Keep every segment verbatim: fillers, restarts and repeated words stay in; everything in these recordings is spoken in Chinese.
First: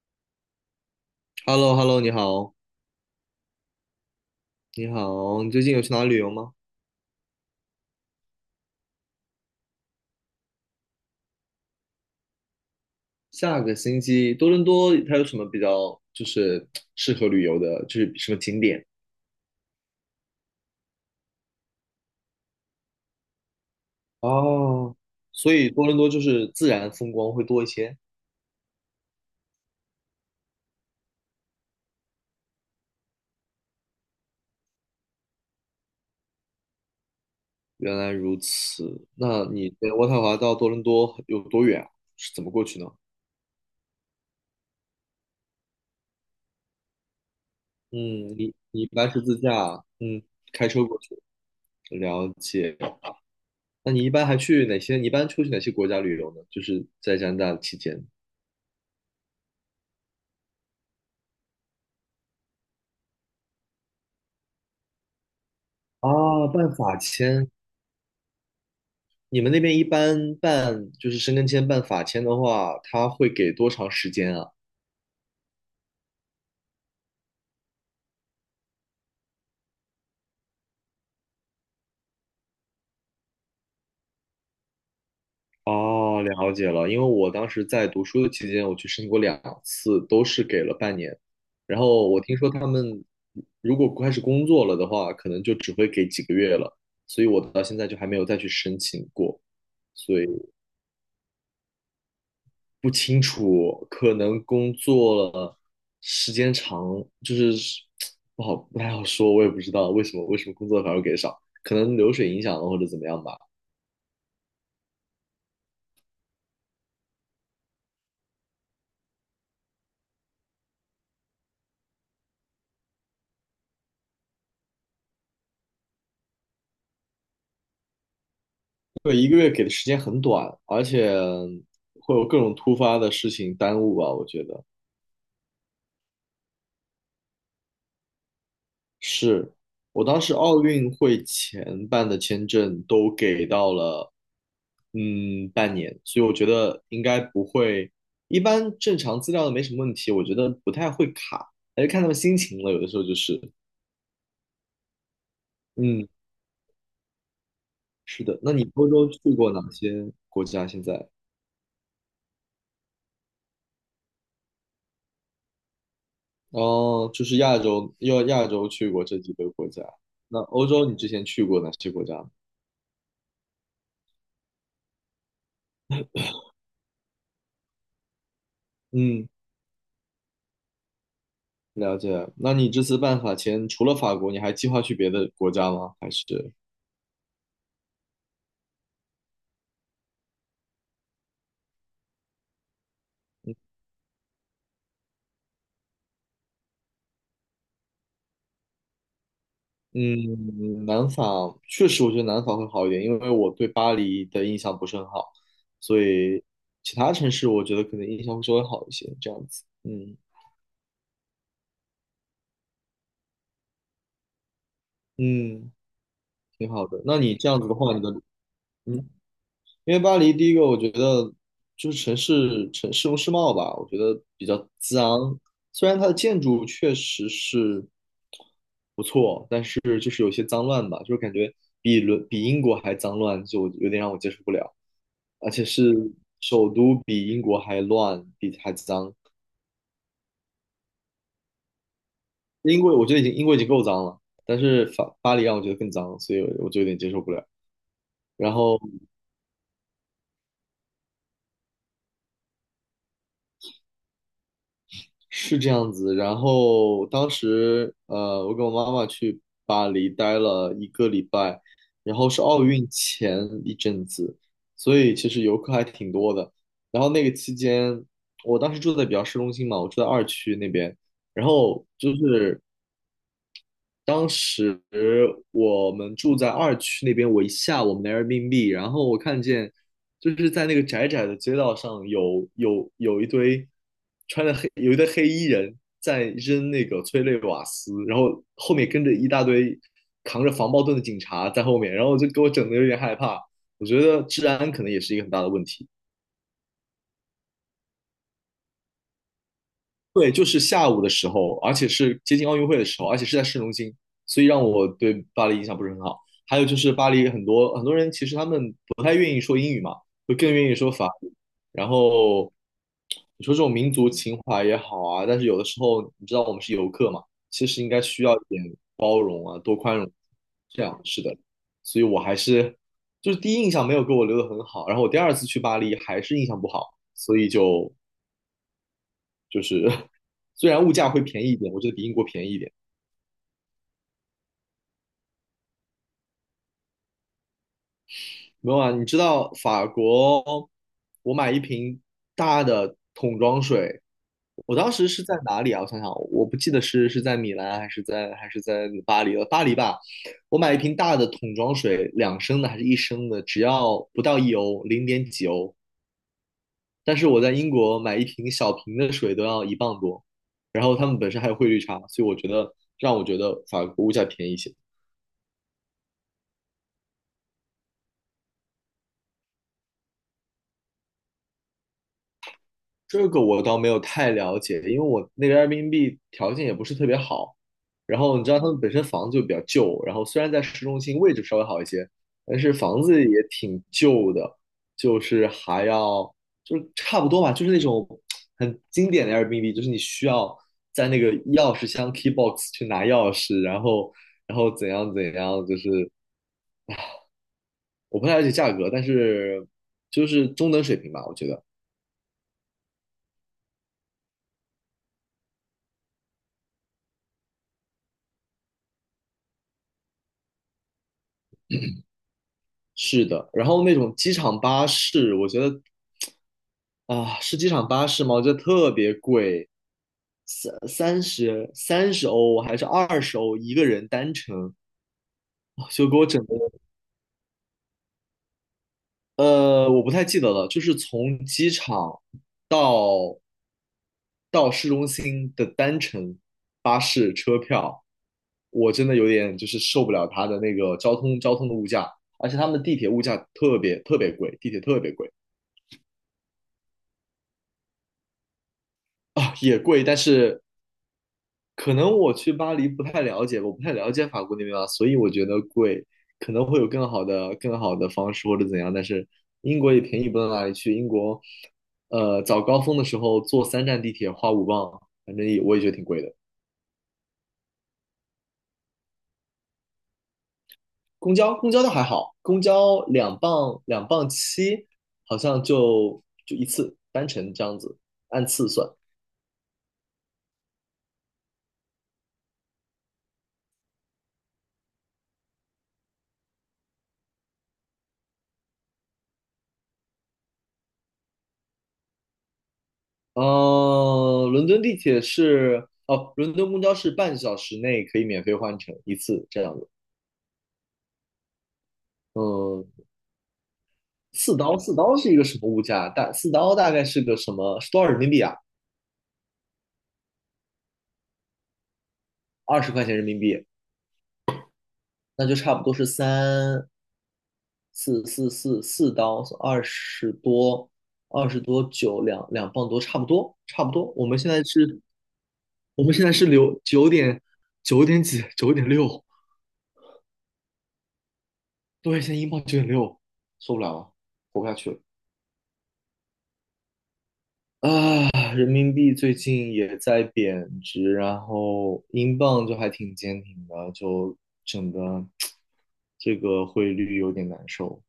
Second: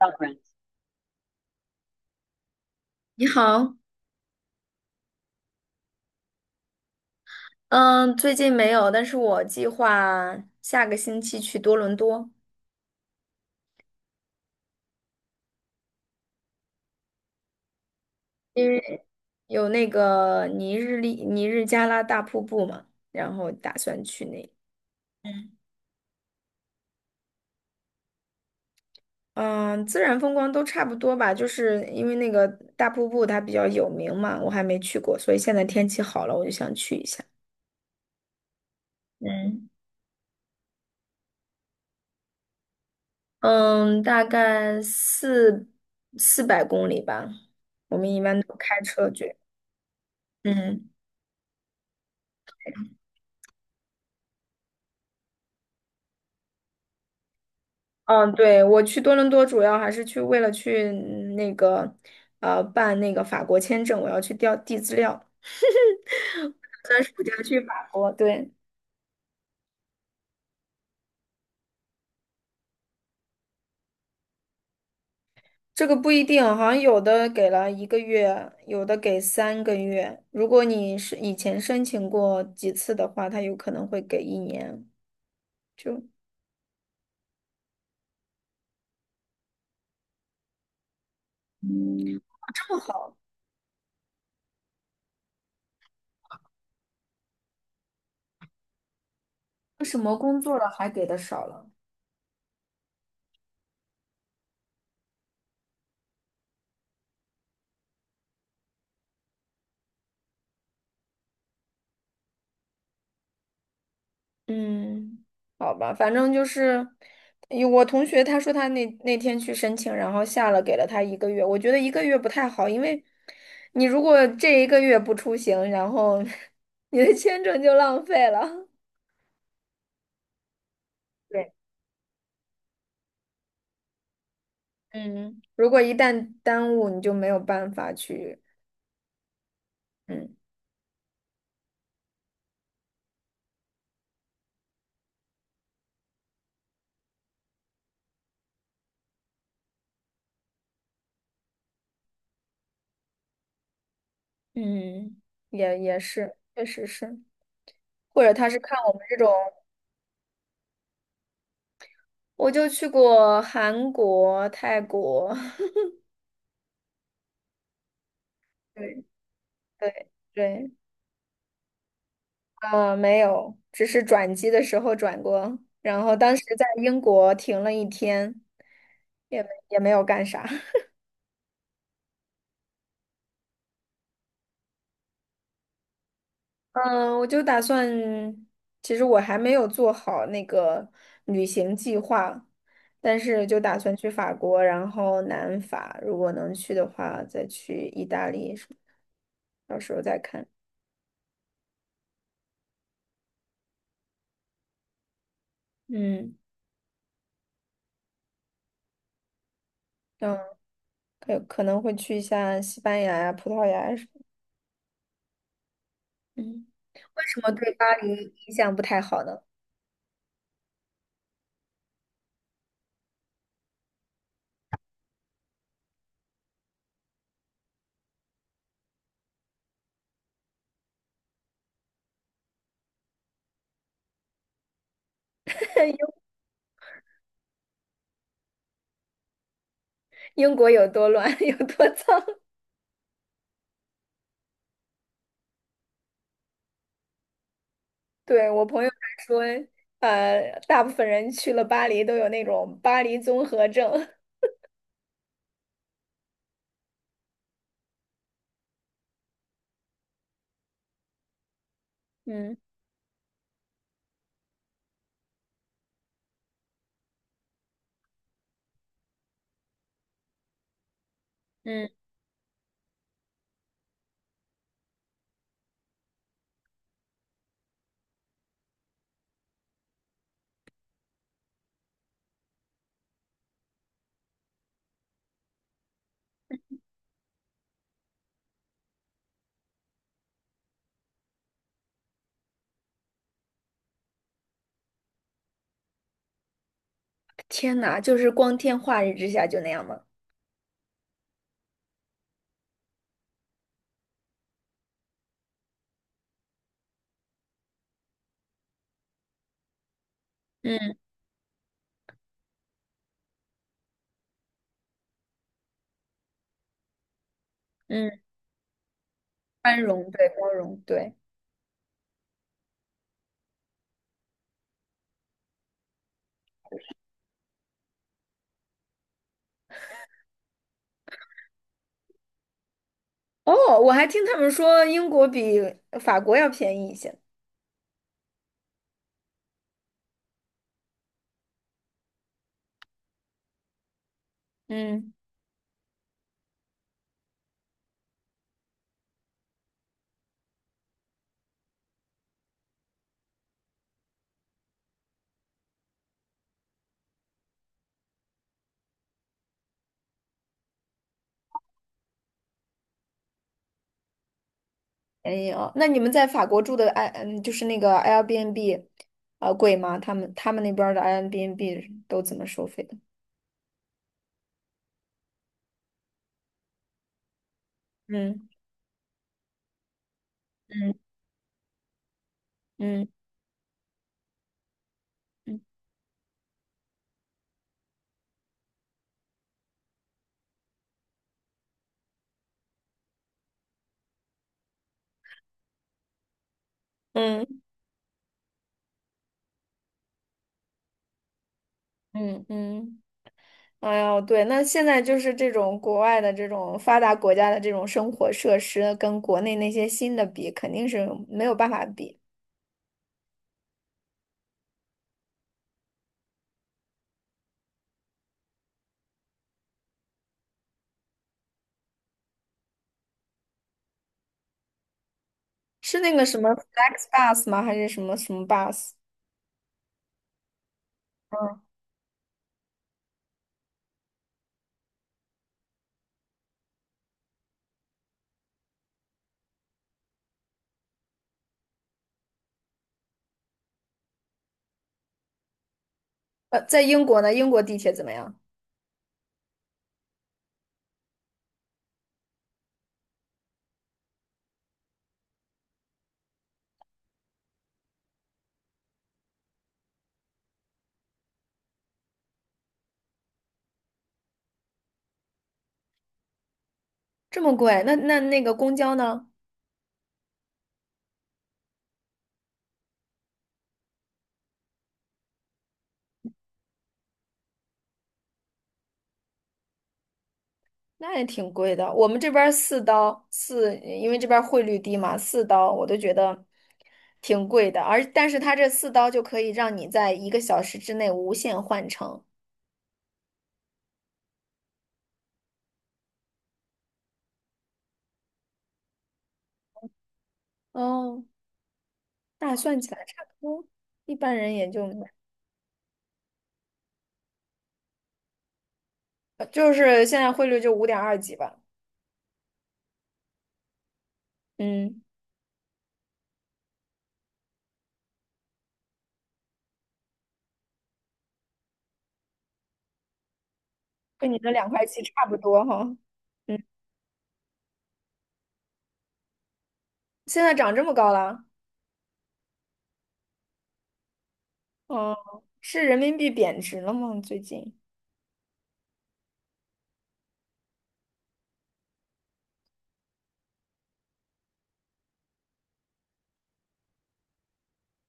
要不然 h e l l o h e l l o 你好，你好，你好，你最近有去哪里旅游吗？嗯，最近没有，但是我计划下个星期去多伦多，下个星期多伦多它有什么比较就是 适合旅游的，就是什么景因点？为有那个尼日利尼日加拉大瀑布嘛，然后打算去那里。哦，所嗯。以多伦多就是自然风光会多一些。嗯。自然风光都差不多吧，就是因为那个大瀑布它比较有名嘛，我还没去过，所以现在天气好了，我就想去一下。原来如此，那嗯。你在渥太华到多伦多有多远啊，是怎么过去呢？嗯，大概四四百公里吧，我嗯，们一般都你开你一车般是去。自驾，嗯，开车嗯。过去，了解。那你一般还去哪些？你一般出去哪些国家旅游呢？就是在加拿大期间。嗯，对，我去多伦多主要还是去为了去嗯那个，呃，办那个法国签证，我要去调递资料，啊，办打法算暑假签。去法国。对。你们那边一般办就是申根签、办法签的话，他会给多长时间啊？这个不一定，好像有的给了一个月，有的给三个月。如果你是以前申请过几次的话，他有可能会给一年。就哦，了解了。因为我当时在读书的期间，我去申请过两次，都是给了半年。然后我听说他这么们好。如果开始工作了的话，可能就只会给几个月了。所以我到现在就还没有再去申请过。为什么所以。工作了还给的少了？不清楚，可能工作了时间长，就是不好不太好说，我也不知道为什么为什么工作反而给少，可能流水影响了或者怎么样吧。嗯，好吧，反正就是，有我同学他说他那那天去申请，然后下了给了他一个月，我觉得一个月不太好，因为你如果这一个月不出行，然后 你的签证就浪费了。对，一个月给的时间很短，而且对。会有各种突发的事情耽误吧，我觉得。嗯，如果一旦耽误，你就没有办法去。是，我当时嗯。奥运会前办的签证都给到了，嗯，半年，所以我觉得应该不会，一般正常资料都没什么问题，我觉得不太会卡，还是看他们心情了，有的时候就是，嗯，也也嗯，是，确实是。或是者的。他那是你看欧我们洲这去种，过哪些国家？现在？我就去过韩国、泰国，哦，就是亚洲，要亚洲 去对。过这几个国家。对那欧对。洲你之前去过哪些国家？呃，没有，只是转机的时候转过，然后当时在英国停了一天，嗯，也没也没有干啥。了解。那你这次办法前，除了法国，你还计划去别的国家吗？还是？嗯，我就打算，其实我还没有做好那个旅行计划，但是就打算去法国，然后南法，如果能去的话，再去意大利什么的，到时候再看。嗯，南法确实，我觉得南法会好一点，因为我对巴黎的印象不是很好，所嗯。以其他城市我觉得可能印象会稍微好一些，这样子。嗯嗯，可可能会去一下西班牙呀、葡萄牙呀什么。嗯，嗯，挺好的。那为你什这么样子对的巴话，你的黎印象不嗯，太好呢？因为巴黎第一个，我觉得就是城市城市容市貌吧，我觉得比较脏，虽然它的建筑确实是。就是就是有些脏乱吧，就是感觉比伦比英国还脏乱，就有点让我接受不了。而且是 首都比英国还乱，比还脏。英国有多乱，有多脏。英国我觉得已经英国已经够脏了，但是法巴黎让我觉得更脏，所以我我就有点接受不了。对，然我后朋友还说，呃，大部分人去了巴黎都有那种巴黎综合症。是这样子，然后当时呃，我跟我妈妈去巴黎待了一个礼拜，然后是嗯。奥运前一阵子，所以其实游客还挺多的。然后那个期间，我当时住在比较市中心嘛，我住在二区那边，然后嗯，就是当时我们住在二区那边，我一下我们的 Airbnb，然后我看见就是在那个窄窄的街道上有有有一堆穿着黑有一堆黑衣人在扔那个催泪瓦斯，然后后面跟着一大堆扛着防爆盾的警察在后面，然后就给我整的有点害怕。我觉得治安可能也是一个很大的问题。天呐，就是光天化日之下就那样吗？对，就是下午的时候，而且是接近奥运会的时候，而且是在市中心，所以让我对巴黎印象不是很好。还有就是巴黎很多很多人其实他们不太愿意说英语嘛，就更愿意说嗯。法语。然后你说这种民族情怀也好啊，但是有的时候你知道我们是游客嘛，其实应该嗯，需要一点包容啊，多宽宽容，容。对，包容，这样对。是的，所以我还是就是第一印象没有给我留的很好，然后我第二次去巴黎还是印象不好，所以就就是虽然物价会便宜一点，我觉得比英国便宜一点。哦，我还听他们说英国比法国要便宜一些。没有啊，你知道法国，我买一瓶大的桶装水，我当时嗯，是在哪里啊？我想想，我不记得是是在米兰还是在还是在巴黎了，巴黎吧。我买一瓶大的桶装水，两升的还是一升的，只要不到一欧，零点几欧。但是我在英国买一瓶小瓶的水都要一磅多，然后他们本身还有汇率差，所以我觉得让我觉得法国物价便宜一些。便宜哦。那你们在法国住的 i 嗯，就是那个 Airbnb，啊，贵吗？他们他们那边儿的 Airbnb 都怎么收费的？这个我倒没有太了解，因为我那个 Airbnb 条件也不是特别好，然后你嗯。知道他们本身房子就比较旧，然后虽然在市嗯。中心位置稍微好一些，但是房嗯。子也挺旧的，就是嗯。还要就是差不多吧，就是那种很经典的 Airbnb，就是你需要在那个钥匙箱 key box 去拿钥匙，然后然后怎样怎样，就是嗯。我不太了解价格，但是就是中等水平吧，我觉得。嗯。嗯。哎呦，对，那现在就是这种国外的这种发达国家的这种生活设施，跟国内那些新的比，肯定是没有办法比。是的，然后那种机场巴士，我觉得啊，是机场巴士吗？我觉得特别贵，三三十三十欧还是二十欧一个人单程，啊是就那给个我什整么 的，FlexBus 吗？还是什么什么 bus？呃，我不太记得了，就是从嗯。机场到到市中心的单程巴士车票，我真的有点就是受不了它的那个交通交通的物价，而且他们的地铁物价特别特别贵，地铁特别贵。呃，在英国呢，英国地铁怎么样？啊，也贵，但是可能我去巴黎不太了解，我不太了解法国那边啊，所以我觉得贵，可能会有更好的、更好的方式或者怎样。但是英国也便宜不到哪里去，英国，呃，早高峰的时候坐三站地铁花五磅，反正也我也觉得挺贵的。这么贵？那那那个公交呢？公交公交倒还好，公交两磅两磅七，好像就就一次单程这样子，按次算。那也挺贵的。我们这边儿四刀四，因为这边儿汇率低嘛，四刀我都觉得挺贵的。而但是它这四刀就可以让你在一个小时之内无限换乘。呃，伦敦地铁是哦，伦敦公交是半小时内可以免费换乘一次这样子。哦，那算嗯，起来差不多，一般人四也刀，就四刀是一个什么物价？大四刀大概是个什么？是多少人民币啊？呃就是现在汇率就五点二几吧。二十块钱人民币，嗯，那就差不多是三四四四四刀，二十多，二十多九两两磅多，差不多，差不多。我跟你们的现在两块是，七差不多哈。我们现在是嗯，留九点九点几，九点六，现在涨这么高了。对，现在英镑九点六，受不了了，活不下去了。哦，是人民币贬值了吗？最近啊，人民币最近也在贬值，然后英镑就还挺坚挺的，就整个这个汇率有点难受。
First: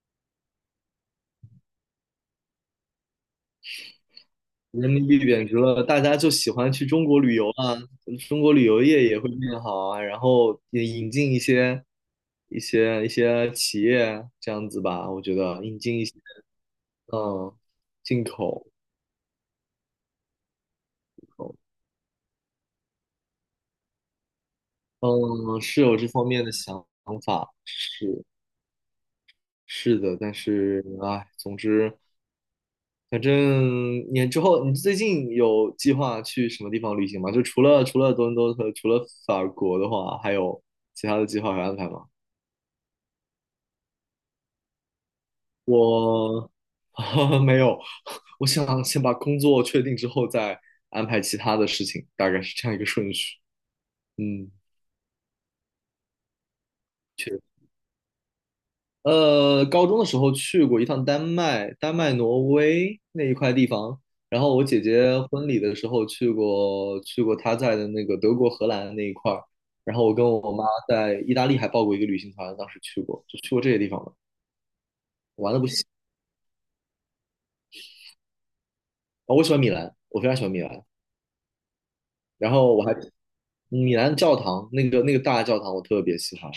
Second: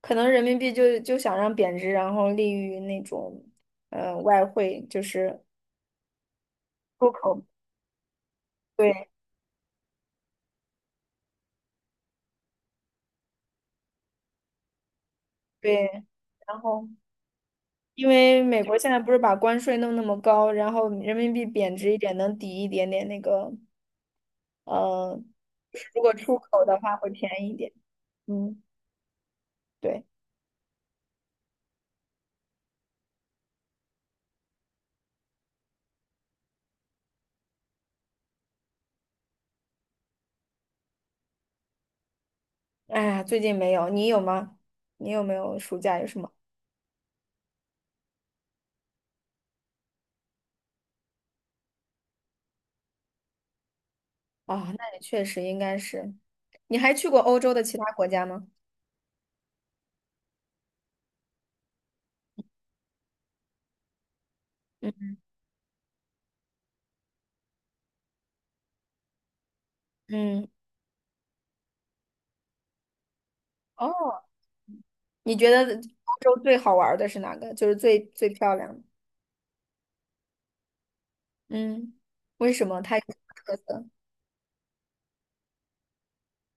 可能人民币就就想让贬值，然后利于那种呃外汇，人就民币是贬值了，大家就喜欢去中出国旅口。游啊，中国旅游业对也会变好啊，然后也引进一些一些一些企业这样子吧，我觉得引进对，一些，然后。嗯，因进为美口，国现在不是把关税弄那么高，然后人民币贬值一点，能抵一点点那个呃，嗯，是有如这果方出面的口的想话会便宜法，一点。是。嗯，是对。的，但是哎，总之，反正你之后，你最近有计划去什么地方旅行吗？就除了除了多伦多和除了法国的话，还有其他的计划和安排吗？哎呀，最近没有，你有吗？你有没有暑假有什么？我 没有，我想先把工作确定之后再安排其他的事情，大概是这样一个顺序。嗯。啊、那你确实应该是。你还去过欧洲的其他国家吗？呃，高中的时候去过一趟丹麦、丹麦、挪威那一块地方，然后我姐嗯。姐婚礼的时候去过，去过她在的那个德国、荷兰那一块儿，然后我跟嗯，我妈在意大利还报过一个旅行团，当时去过，就去过这些地方了，哦，你觉玩的不得行。欧洲最好玩儿的是哪个？就是最最漂亮的。哦，我喜欢米兰，我非常喜欢米兰，嗯，为然什后么？我还它有什么特色？米兰教堂那个那个大教堂我特别喜欢，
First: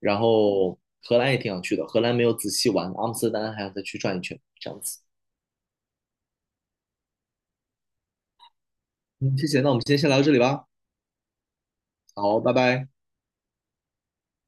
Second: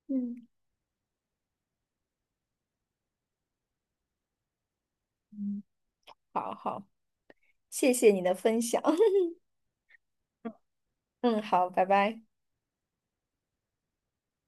然嗯。后荷兰也挺想去的，荷兰没有仔细玩，阿姆斯特丹还想再去转一圈，这样子。嗯，好好，谢谢你的分享。嗯，谢谢，那我们今天先聊到这里吧。嗯，好，拜拜。好，拜拜。